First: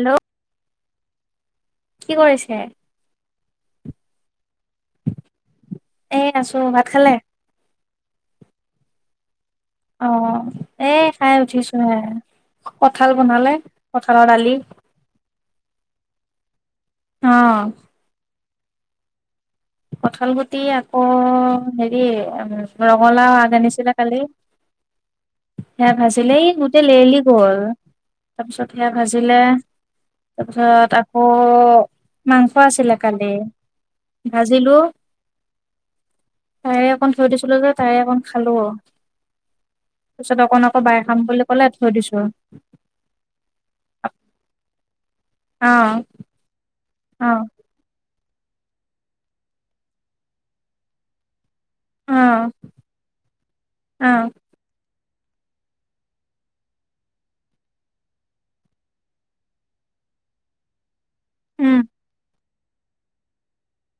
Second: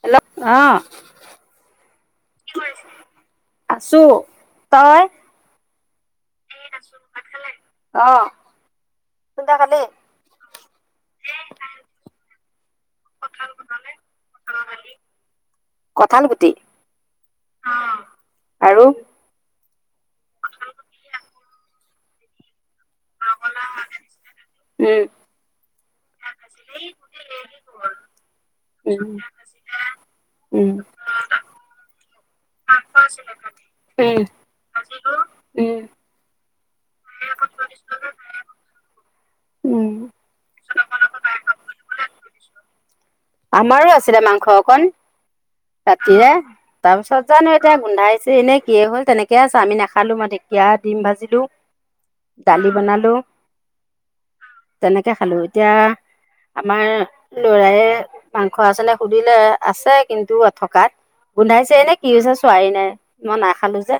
Hello অহ কি কৰিছে। আছো তই। এ আছো ভাত খালে? অহ। অহ, এ খাই উঠিছো হে। কঁঠাল বনালে কঠালৰ দালি। কঠাল গুটি। অহ। আৰু। কঁঠাল গুটি আকৌ হেৰি ৰঙালাও আগ। আনিছিলে কালি উম সেই ভাজি। ভাজিলে এই গোটেই লেলি গ'ল তাৰ পিছত সেয়া উম ভাজিলে। তাৰ উম উম পিছত আকৌ মাংস আছিলে কালিৰ। উম। তাৰে অকন থৈ দিছিলো যে। তাৰে অকন খালো আৰু। উম তাৰ পাছত অকণ আকৌ বাই খাম বুলি ক'লে থৈ দিছোঁ আৰু। আমাৰো আছিলে মাংস অকণ। ৰাতিহে তাৰপিছত অ জানো এতিয়া গোন্ধাই এনেই কিয়ে হ'ল? তেনেকে আছে। আমি নাখালোঁ। মই ঢেকীয়া, দিম ভাজিলোঁ। অ দালি বনালোঁ। অ সেনেকে খালোঁ এতিয়া আমাৰ লৰায়ে মাংস আছেনে সুধিলে আছে কিন্তু থকাত গোন্ধাইছে উম এনে কি হৈছে ছোৱাহী নাই মই নাখালো যে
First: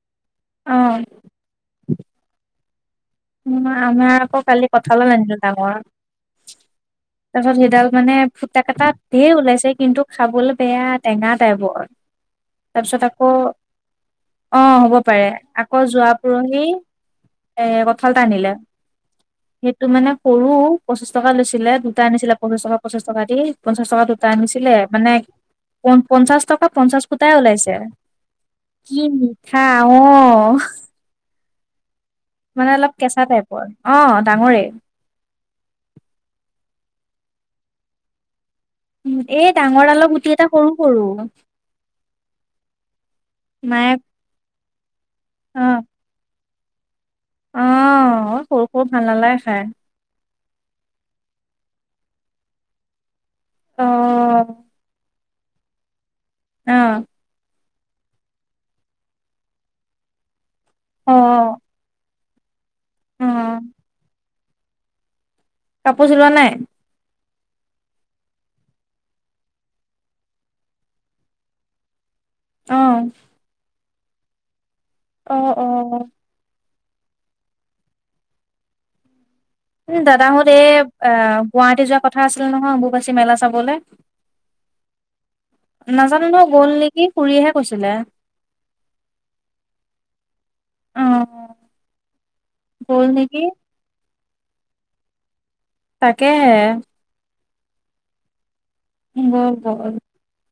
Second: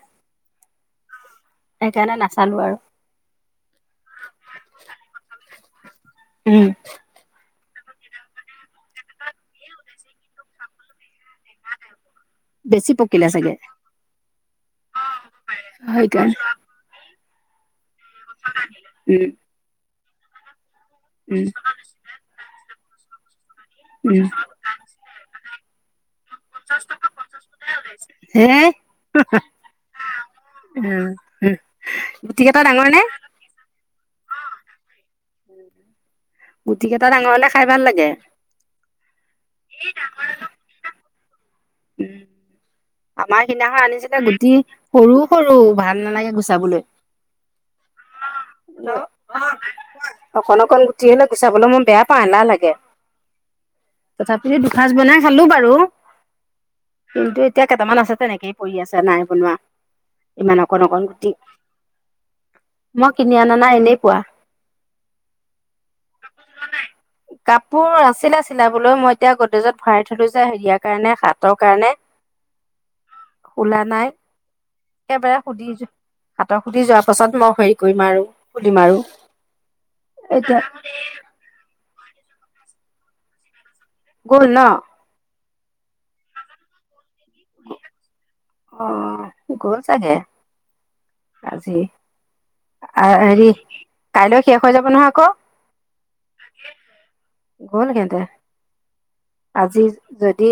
অ সেইকাৰণে নাচালো আৰু কঠালৰ [unintelligible] ডাঙৰ উম, তাছত সেইডাল মানে ফুটা কেটাত ত ধঢেৰ ওলাইছে কিন্তু খাবলৈ বেয়া টেঙা টাইপৰ বেছি তাৰপিছত পকিলে আকৌ চাগে অ', হ'ব পাৰে। আকৌ, যোৱা সেইকাৰণে পৰহি এ, কঁঠাল এটা আনিলে, উম সেইটো মানে সৰু পঁচিছ টকা উম লৈছিলে দুটা আনিছিলে পঁচিছ টকা পঁচিছ টকা দি পঞ্চাশ টকা উম দুটা আনিছিলে মানে পন -পঞ্চাশ টকা পঞ্চাশ ফুটাই ওলাইছে। হে কি মিঠা, অ'! উম উম গুটি কেইটা মানে, ডাঙৰ অলপ নে কেঁচা টাইপৰ। অ', ডাঙৰেই। গুটি কেইটা ডাঙৰ হ'লে, খাই ভাল লাগে। উম, এই ডাঙৰ ডালৰ গুটি এটা, সৰু-সৰু আমাৰ সিদিনাখন মায়ে আনিছিলে, গুটি সৰু-সৰু, অ ভাল নালাগে গুচাবলৈ। অ', সৰু-সৰু ভাল নালাগে খাই। অকন অকণ গুটি হলে গুচাবলৈ মই বেয়া পাওঁ এলাহ লাগে তথাপি অ', দুসাঁজ বনাই খালো বাৰু। অ'। কিন্তু এতিয়া কেইটামান আছে তেনেকেই পৰি আছে নাই বনোৱা ইমান অকন অকন গুটি অ', মই কিনি অনা অ', নাই এনেই পোৱা কাপোৰ চিলোৱা নাই কাপোৰ আছিলে চিলাবলৈ মই এতিয়া গদেজত ভৰাই থলো যে হেৰিয়াৰ কাৰণে হাতৰ কাৰণে অহ লা নাই একবাৰে সুধি অ', হাতক সুধি যোৱাৰ পাছত মই হেৰি কৰি মাৰোঁ খুলি মাৰোঁ উম, দাদাহত এই, আ, গুৱাহাটী যোৱা কথা আছিলে নহয়, অম্বুবাচী মেলা চাবলে গল ন নাজানো, ন গ'ল নেকি? খুড়ীয়েহে কৈছিলে। অ', গ'ল চাগে। অ', আজি গ'ল নেকি হেৰি কাইলৈ শেষ হৈ যাব নহয় আকৌ তাকেহে গ'ল সিহঁতে, গ'ল আজি গ'ল যদি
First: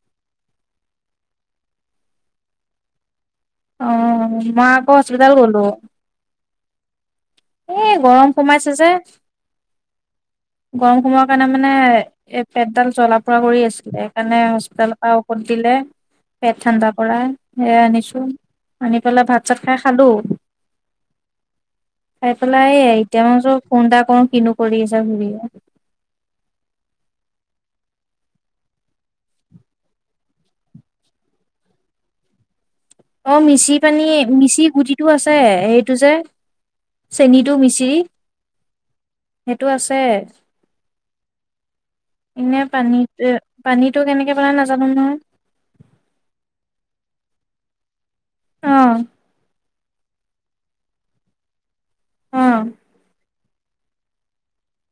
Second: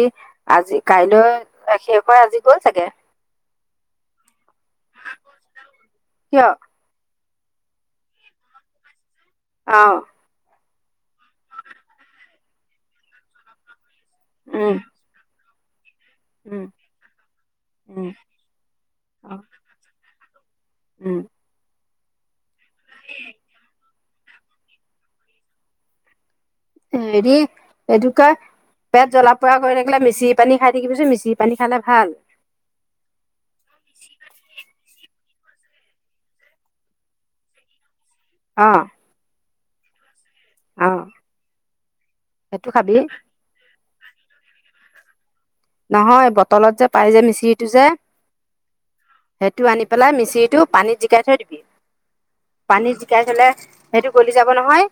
আজি কাইলৈ ৰখি আকৌ আজি গল চাগে অ মই আকৌ হস্পিটল গ'লো কিয়? এ, গৰম সোমাইছে যে অহ গৰম সময়ৰ কাৰণে মানে এ পেটডাল জ্বলা ফুৰা কৰি আছিলে সেইকাৰণে উম হস্পিতালৰ পৰা ঔধ দিলে উম পেট ঠাণ্ডা কৰা সেয়া উম আনিছো আনি পেলাই অ ভাত চাত খাই খালো উম। খাই পেলাই। এই, এতিয়া মই [unintelligible] ফোন এটা কৰোঁ কিনো কৰি আছা বুলি নো? হৰি এটোৱে পেট জ্বলা-পোৰা কৰি থাকিলে, মিচিৰি পানী খাই দিবিচোন। মিচিৰি পানী খালে ভাল অ', মিচি পানী। মিচি গুটিটো আছে সেইটো যে চেনিটো মিচিৰি আহ। সেইটো আছে এনে সেইটো খাবি পানীত পানীত টো কেনেকে বনাই নাজানোঙ নহয়। নহয় বটলত যে পাই যে মিচিৰিটো যে অহ। টো আনি পেলাই মিচিৰিটো পানীত জিকাই থৈ দিবি, অ পানীত জিকাই থলে সেইটো গলি যাব নহয়,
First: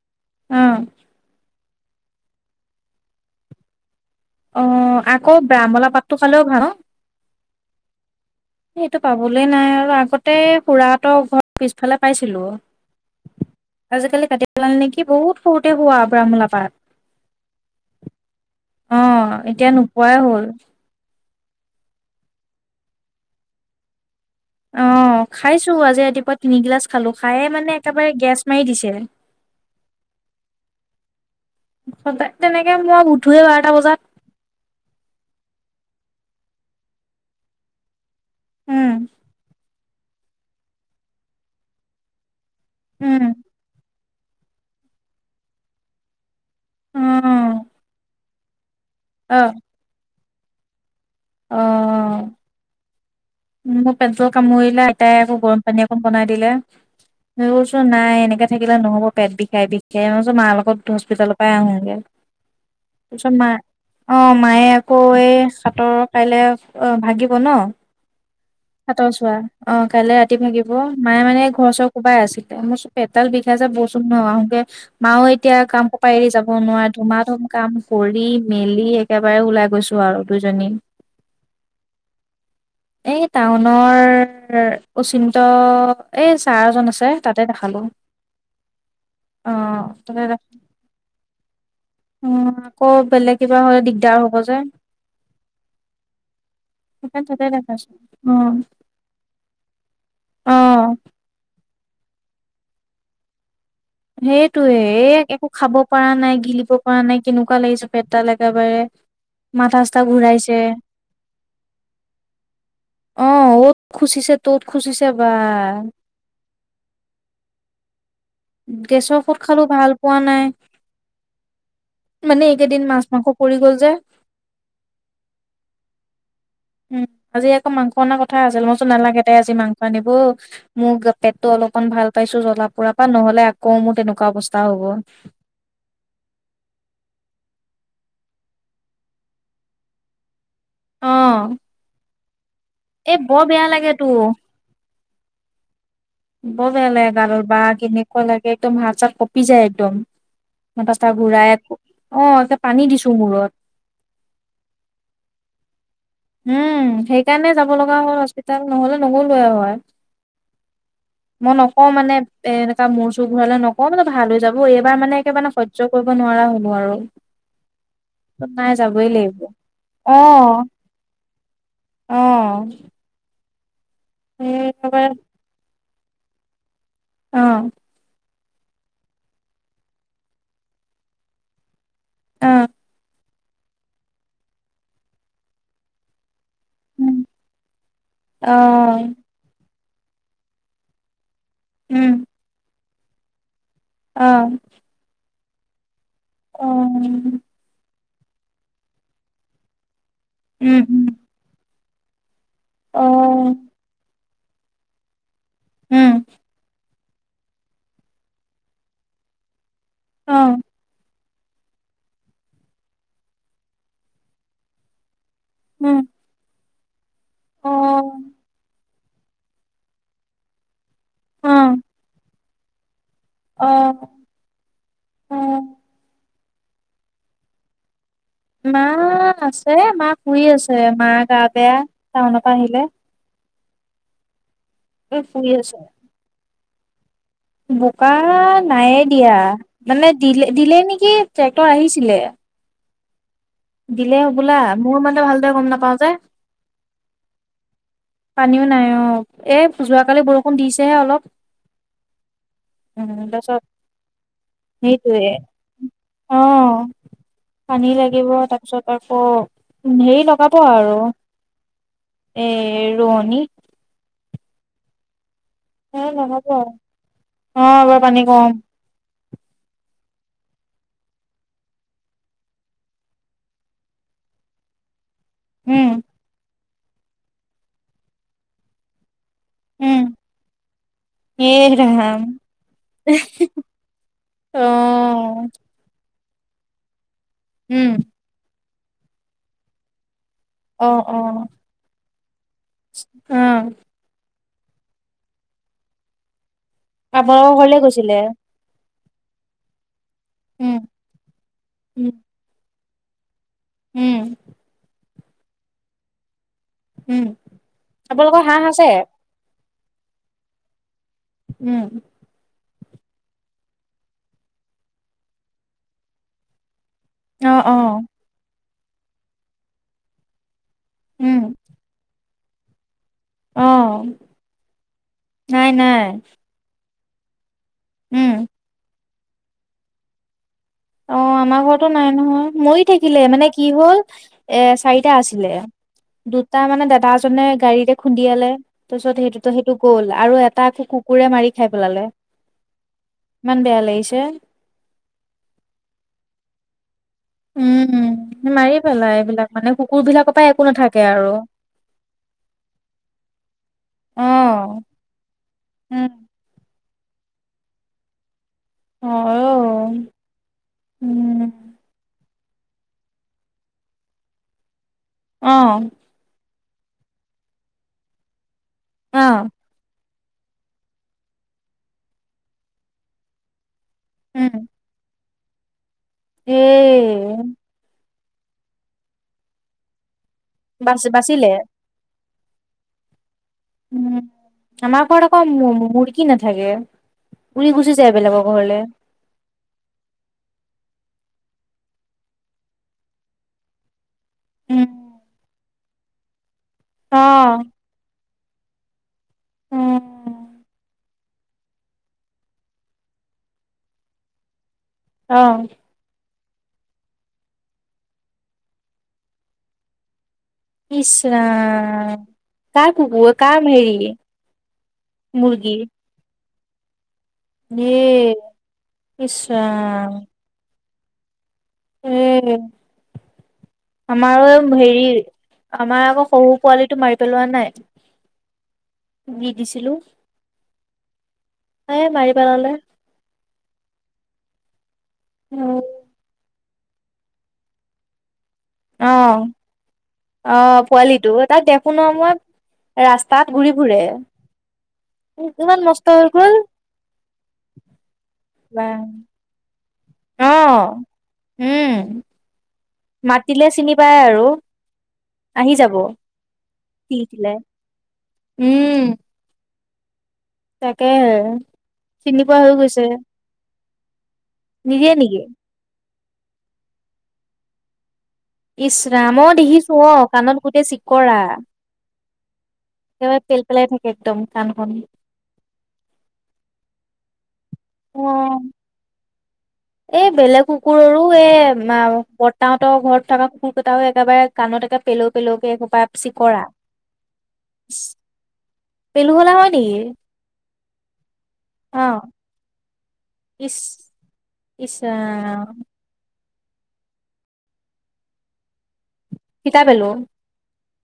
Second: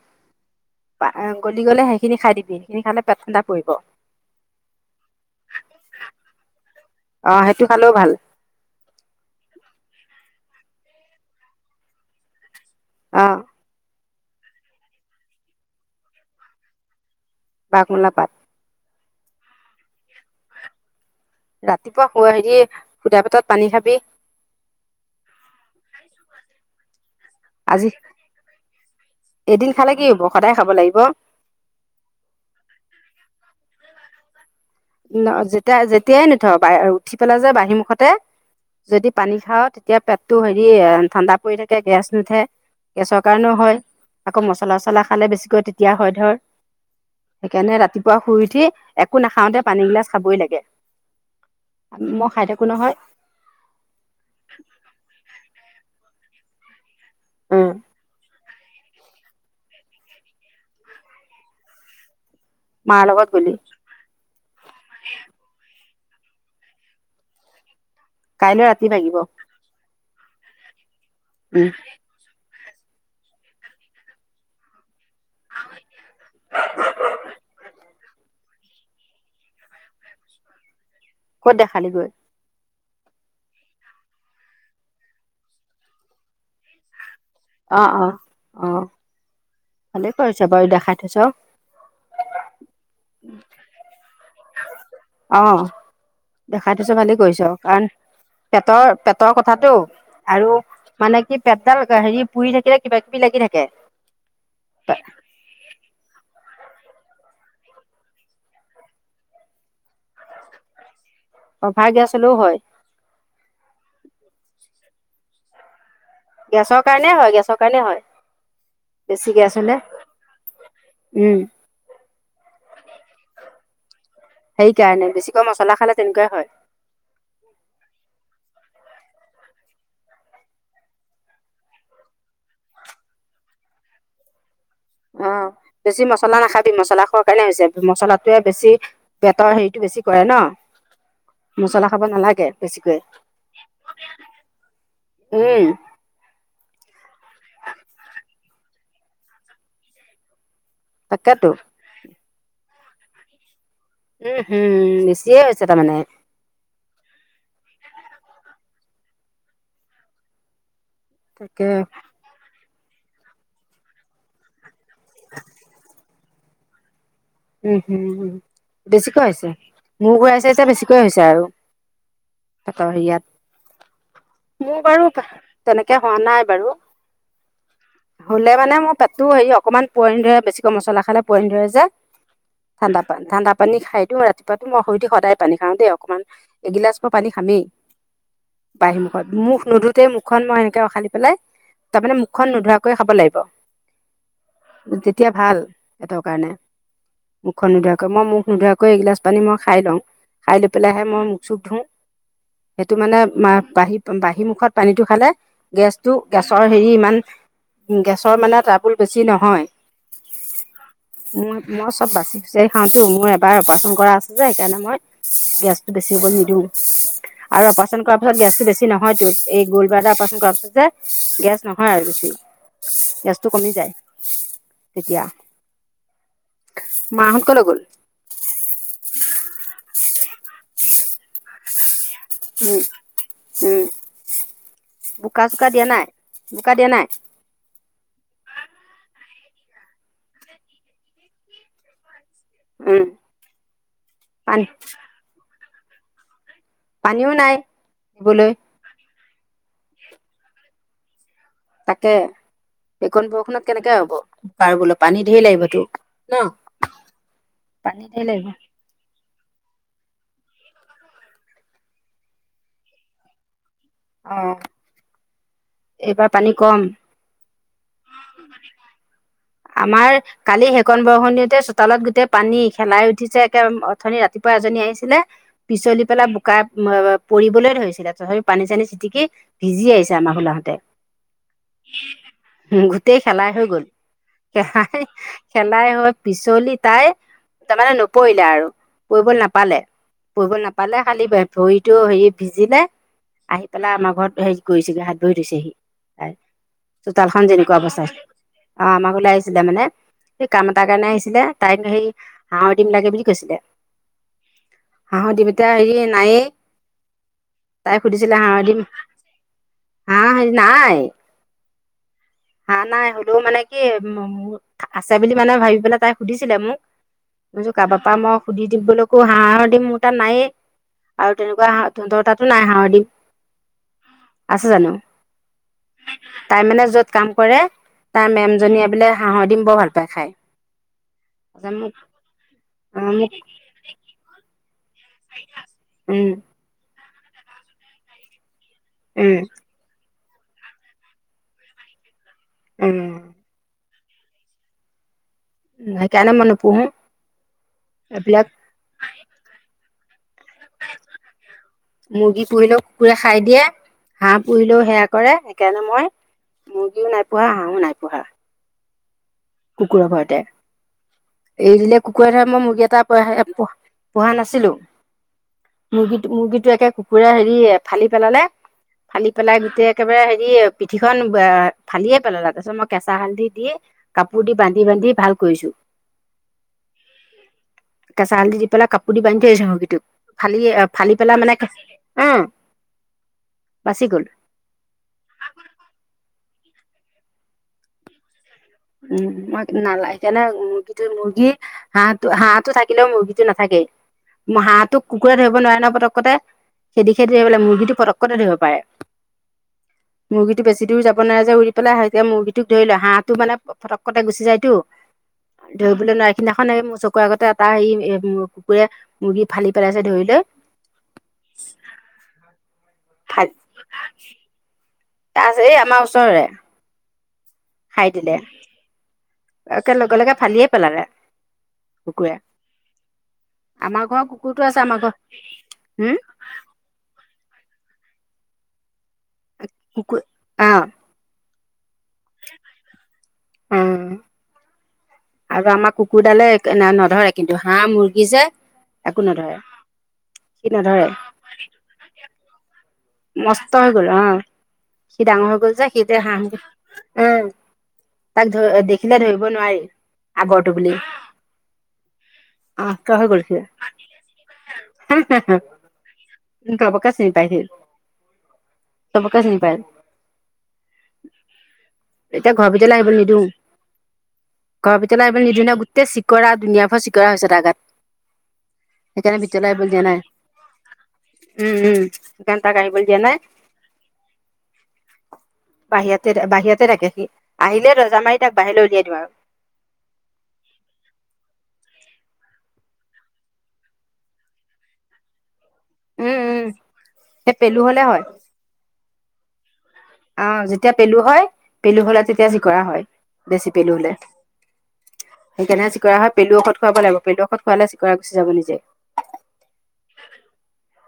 অ পা গল তুলি গ'লে সেইখিনি খাই দিবি সেইখিনি খালে পে ঠাণ্ডা পৰিব। অ আকৌ বেয়ামলা পাতটো খালেও ভাল। অ সেইটো খালেও ভাল। সেটো পাবলে নাই আৰু আগতে খুৰাহঁতৰ ঘৰ পিছফালে পাইছিলো। অ আজিকালি কাটি পেলাল নেকি বহুত সৰুতে হোৱা ব্ৰ্হমলাাপাত। বাগুনা পাট। অ এতিয়া নোপোৱাই হ'ল ৰাতিপুৱা শ হেৰি সুদা পেতত পানী খাবি। অ খাইছো আজি ৰাতিপুৱা তিনিগিলাচ খালো খায়ে মানে আজি একেবাৰে গেছ মাৰি দিছে। এদিন খালে কি হব সদায় খাব লাগিব। সদায় তেনেকে মই উঠোৱেই বাৰটা বজাত ন যেতিয়া যেতিয়াই নুথ উঠি পেলাই যে বাহিৰ মুুখতে উম, যদি পানী খাওঁ তেতিয়া পেটটো হেৰি ঠাণ্ডা পৰি থাকে গেছ নুঠে। গেছৰ উম, কাৰণেও হয় আকৌ মছলাচলা খালে বেছিকৈ তেতিয়া হয় ধৰ। অ', সেইকাৰণে ৰাতিপুৱা শুই উঠি একো অ', নাখাওঁতে পানী গিলাচ খাবই লাগে। অ', মই খাই থাকো নহয়। মোৰ পেটবোৰ কামুৰিলে আইতাই আকৌ গৰম পানী অকণ বনাই দিলে। উম কছোন নাই এনেকাে থাকিলে নহ'ব পেট বিষাই বিষাই মো মাৰ লগত হস্পিিতালৰ পৰাই আহোগে। মাৰ লগত তাৰপিছত গলি মাই অ মায়ে আকৌ এই সাতৰ কাইলে অ ভাগিব ন কাইলৈ ৰাতি হাতৰ ভাগিব চোৱা অ কাইলে ৰাতি থাকিব মায়ে মানে উম ঘৰ চৰ কোবাই আছিলে মোৰ চকুৰ এটা বিষাই যে বচু ন আহঁগে। মাও এতিয়া কাম ক পাই এৰি যাব নোৱাৰে ধুমা ধুম কাম কৰি মেলি একেবাৰে ওলাই গৈছো আৰু দুজনী। ক'ত দেখালি গৈ? এই টাউনৰ উচিন্ত এই ছাৰজন আছে। তাতে দেখালো অ অ অ আহ ভালেই তাতে কৰিছ দেখা বাৰু দেখাই থৈছ উম আকৌ বেলেগ কিবা হলে দিগদাৰ হব যে। অ দেখাই থছো ভালেই সেইকাৰণে তাতে কৰিছো দেখাইছো কাৰণ অ পেটৰ পেটৰ কথাটো অ আৰু মানে কি পেটডাল হেৰি পুৰি থাকিলে কবা কিবি লাগি থাকে। সেইটোয়ে এ একো খাব পৰা নাই গিলিব কৰা নাই কেনেকুৱা লাগিছে পেটডাল একেবাৰে মাথা চাথা ঘূৰাইছে। অভা গেছ হ'লেও হয়। অ অ'ত খুচিছে ত'ত খুচিছে বা। গেছৰ কাৰণে হয় গেছৰ কাৰণে হয়। গেছৰ বেছি ঔষধ গেছ খালো হলে ভাল পোৱা নাই। উম মানে এইকেইদিন মাছ মাংস কৰি গ'ল যে। সেইকাৰণে বেছিকৈ মছলা খালে তেনেকুৱাই হয়। উম আজি আকৌ মাংস অনা কথা আছিল মই। নালাগে ত আজি মাংস আনিব মোৰ পেটতটো অলপমান ভাল পাইছো জ্বলা পৰা পৰা নহ'লে আকৌ মোৰ তেনেকুৱা অবস্থা অ' বেছি মছলা নাখাবি মছলা খোৱাৰ কাৰণে হৈছে। মছলাটোয়ে বেছি বেতৰ হেৰিতটো বেছি কৰে ন অ মছলা খাব নালাগে। বেছিকৈ এ বৰ বেয়া লাগে তো। উম ক বেলে গাল বা কেনেকুৱা লাগে একদম হাত চাৰ কপি যায় একদম। ম তটা ঘূৰাই তাকেতো আকৌ অ' এয়া পানী দিছো মূৰত। উম, হম বেছিয়ে হৈছে তাৰমানে। উম, সেইকাৰণে যাব লগা হল হস্পিতাল নহ'লে নগ লো হয়। মই তাকে নকওঁ মানে এ। ত মূৰচোৰ ঘূৰালে নকওঁ মানে ভাল হৈ যাব এইবাৰ মানে একেবাৰে সয়জ্য কৰিব নোৱাৰা হলো আৰু। উম', হম উম, নাই যাবই বেছিকৈ লাগিব হৈছে অ মোৰ ঘূৰাইছে এতিয়া বেছিকৈ হৈছে আৰু তাপৰ হেৰীয়াত। উম, তব তেনেকে হোৱা নাই বাৰু। অহ হ'লে মানে মোৰ পেটটো হেৰি অকণমান পোৱি ধৰে বেছিকৈ মছলা খালে পোৱি ধৰে যে। অ ঠাণ্ডা পানী ঠাণ্ড পানী খাই দিওঁ ৰাতিপুৱাাতো মই সু দি সদায় পানী খাও দেই অকণমান এগিলাচ ম উম পানী খামেই অ বাঁহী মুখত মুখ নুধোতেই মুখখন মই সেনেকে উখালি পেলাই। তাৰমানানে মুখখন নোধোৱাকৈ খাব লাগিব। অহ, তেতিয়া ভাল সিহঁতৰ কাৰণে মুখখন নোধোৱাকৈ মই মুখ নোধোৱাকৈ এগিলাচ পানী মই খাই লওঁ। খাই লৈ উম পেলাই আহে উম মই মুখ চুখ ধো। সেইটো অ মানে বাহী-বাহী মুখত পানীটো খালে গেছটো উম গেছৰ হেৰি ইমান গেছৰ মানে তাবোল বেছি নহয়। অ, মই-মই চব বাচি খুচাৰি খাওতো মোৰ এবাৰ অপাৰেচন কৰা আছে যে সেইকাৰণে মই। গেছতটো উম বেছি হ'ব নিদিওঁ। আৰু অ অপাৰচন কৰাৰ পাছত গেছটো বেছি নহয়তো এই গল বাৰ এটা অপাৰচন কৰাৰ পাছত যে। অ গেছ নহয় আৰু বেছি। গেছটো অ কমি যায় তেতিয়া। অ মাহঁত কলে গ'ল? মা আছে মা শুই আছে মা গা বেয়া টাউনৰ পৰা উম আহিলে। উম, বোকা শুই চোকা আছে দিয়া নাই বোকা দিয়া নাই। বোকা নাইে দিয়া মানে দিলে দিলে নেকি ট্ৰেক্টৰ আহিছিলে। উম, দিলেই হ'বোলা পানী মোৰ মানে ভালদৰে গম নাপাও যে। পানীও নাই। দিবলৈ পানীও নাই অ' এ যোৱাকালি বৰষুণ দিছেহে অলপ। তাকে। উম সেইখনণ তাৰপিছত বৰষুণত কেনেকে হব প বোল পানী সেইটোয়ে ধৰ লাগিবতো অ ন। পানী লাগিব তাৰ পিছত আকৌ। উ হেৰি লগাব আৰু এ ৰোৱনী। অহ, অ' নহব আৰু অ' এবাৰ পানী কম আমাৰ কালি সেইকন বৰষণিতে চোতালত গোটেই পানী খেলাই উঠিছে একে অথনি ৰাতিপুৱা এজনী আহিছিলে। উম পিছলি পেলা বোকা পৰিবলৈ ধৰিছিলে ত পানী চানী চিটিকি, ভিজি উম আহিছে আমাৰ ঘলৈ আহোতে। এই ৰাম গোটেই খেলাই হৈ গ'ল। অ সেলাই-সেলাই হৈ পিছলি তাই উম তাৰমানে নপৰিলে আৰু। পৰিব নাপালে পৰিব অ নাপালে অ খালি ভৰিতো হেৰি ভিজিলে অ আহি পেলাই আমাৰ ঘৰত হেৰি কৰিছেগৈ হাত বহি ধুছেহি তাই। চোতাল খ আপোনালোকৰ ঘৰলে যেনেকুৱা বচাই গৈছিলে অ' আমাক ওলাই আহিছিলে মানে সেই কাম উম এটাৰ কাৰণে আহিছিলে তাই সেই উম হাঁহৰ দিম লাগে বুলি কৈছিলে উম। হাঁহৰ দিম এতিয়া হেৰি উম নায়েই তাই সুধিছিলে আপোনালোকৰ হাঁহ হাঁহৰ দিম আছে? হা হৰি নাই উম হা নাই হলেও মানে কি আছে বুলি মানে ভাবি পেলাই তাই সুধিছিলে মোক অ', বুছো কাৰোাৰ পৰা অ', পৰা মই সুধি দিম বুলিলৈকো হাঁহ দিম মোৰ তাত নায়য়ে আৰু উম, তেনেকুৱা হ ধতাতো নাই হহদি অ', আছে জানো নাই নাই, তাই মানে য'ত কাম কৰে উম, তাৰ মেমজনীয়ে বোলে হাঁহৰ দিম বৰ ভাল পায় খায় অ' আমাৰ ঘো নাই নহয় মৰি থাকিলে মোক মানে কি হল এ এ আছিলে উম দুটা মানে দাদ এাজনে গাড়ীতে খুন্দিয়ালে তাৰপিছত উম সেইটোতো সেইটো গ'ল আৰু এটাো কুকুৰে মাৰি খাই পেলালে উম মন বয়া লেইছে ন কেনে মান প উম মাৰি পেলা এইবিলাক মানে কুকুৰবলাকৰ পৰা একো নাথাকে আৰু মুৰ্গী পুহলেেও কুকুৰে খাই দিয়ে হাঁহ অ', পুহলেও সেয়া কৰে সকাৰণে মই উম, মুৰ্গীও নাইপঢোৱাা হাঁহো নাইপঢ়া অ কুকুুৰ ঘাৰতে উম, এৰি দিলে কুকুৰে ধৰে মই মুৰ্গী এটা প-পো-পোহা নাছিলোঁ। অ', মুৰ্গীটো-মুৰ্গীটো একে কুকুৰে হেৰি ফালি পেলালে, ফালি অ', পেলাই গোটেই একেবাৰে হেৰি পিঠিখন বে-ফালিয়ে পেলালে, তাছত মই কেঁচা হালধি দি কাপোৰ দি বান্ধি, বান্ধি ভাল কৰিছোঁ। ইয়ে কেঁচা হালধি দি পেলাই কাপোৰ দি বান্ধি থৈ আহছে সহকীটোক ফালি বাচি ফালি পেলাই বাচিলে? মানে [unintelligible] উম গ'ল আমাৰ ঘৰত আকৌ মুৰ্গী নাথাকে উৰি গুচি যায় বেলেগক উম, [unintelligible] মুৰ্গী, হাঁহটো-হাঁহটো থাকিলেও মুৰ্গীটো নাথাকেই, উম, হাঁহটো, কুকুৰে ধৰিব নোৱাৰে নহয়‌, পত পটককতে খেদি, খেদি অ', [unintelligible] মুৰ্গীটো পটককতে ধৰিব পাৰে। উম, মুৰ্গীটো বেছি দূৰ যাব নোৱাৰে যে, উৰি পেলাই [unintelligible] মুৰ্গীটোক ধৰি লয়, হাঁহটো মানে ফটককতে গুচি যায়তো, অ', ধৰিবলৈ নোৱা সিদিনাখন এই মোৰ চকুৰ আগতে এটা হেৰি এই কুকুৰে মুৰ্গী ফালি পেলাইছে ধৰি লৈ ইচৰাম, কাৰ কুকুৰ? কাৰ হেৰি? এ আছে এই আমাৰ ওচৰৰে নে খাই দিলে একে লগে, লগে ফালিয়ে পেলালে। কুকুৰে এ আমাৰ ঘৰৰ আমাৰো কুকুৰটো আছে আমাৰ হেৰি, ঘৰ আমাৰ হম আকৌ সৰু পোৱালিটো মাৰি পেলোৱা নাই। দি দিছিলোঁ। কুকুৰ অ এই মাৰি পেলালে অ আৰু অ', আমাৰ কুকুৰদালে এ-নধৰে কিন্তু হাঁহ, মুৰ্গী যে একো অ', নধৰে সি অ', নধৰে পোৱালিটো, তাক দেখোঁ ন! মই। ৰাস্তাত ঘূৰি মস্ত হৈ ফুৰে। গ'ল, অ', সি ডাঙৰ হৈ গ'ল ইমান যে, সি মস্ত এতিয়া হৈ হাঁহ, গ'ল মুৰ্গী উম। তাক বা ধ-দেখিলে ধৰিব নোৱাৰি, আগৰতো অ'। বুলি। উম, অ হৈ গ'ল সি মাতিলে চিনি পায় আৰু। আহি যাব। চবকে চিনি পাই সি। উম, চবকে চিনি পায়। তাকে চিনি পোৱা হৈ গৈছে। ঘৰ নিদিয়ে ভিতৰলে আহিব নেকি? নিদিবি। গোটেই চিকৰা দুনিয়া ভৰ চিকৰা হৈছে তাৰ গাত। ইচ্ সেইকাৰণে ৰাম অ, ভিতৰলৈ আহিবলৈ দেখিছো দিয়া অ নাই কাণত গোটেই চিকৰা। উম উম সেইকাৰণে তাক আহিবলৈ দিয়া নাই একেবাৰে পেল পেলাই থাকে একদম কাণখন। বাহিৰতে আহিলে দৰ্জা মাৰি তাক অ' বাহিৰলৈ উলিয়াই দিওঁ আৰু। এই বেলেগ কুকুৰৰো এই বৰতাহঁতৰ ঘৰত থকা কুকুৰ কেইটাও একেবাৰে কাণত পেলও-পেলওকে এখোপা উম চিকৰা। উম সেই পেলু হলে হয় পেলু হলে হয় নেকি? অ, যেতিয়া পেলু হয় পেলু অ' হ'লে তেতিয়া চিকৰা হয়। বেছি ইচ পেলু হ'লে ইচ ৰাম সেইকাৰণে চিকৰা হয়। পেলু ঔষধ খুৱাব লাগিব, পেলু ঔষধ খোৱালে চিকৰা গুচি যাব নিজে। ফিটা পেলু।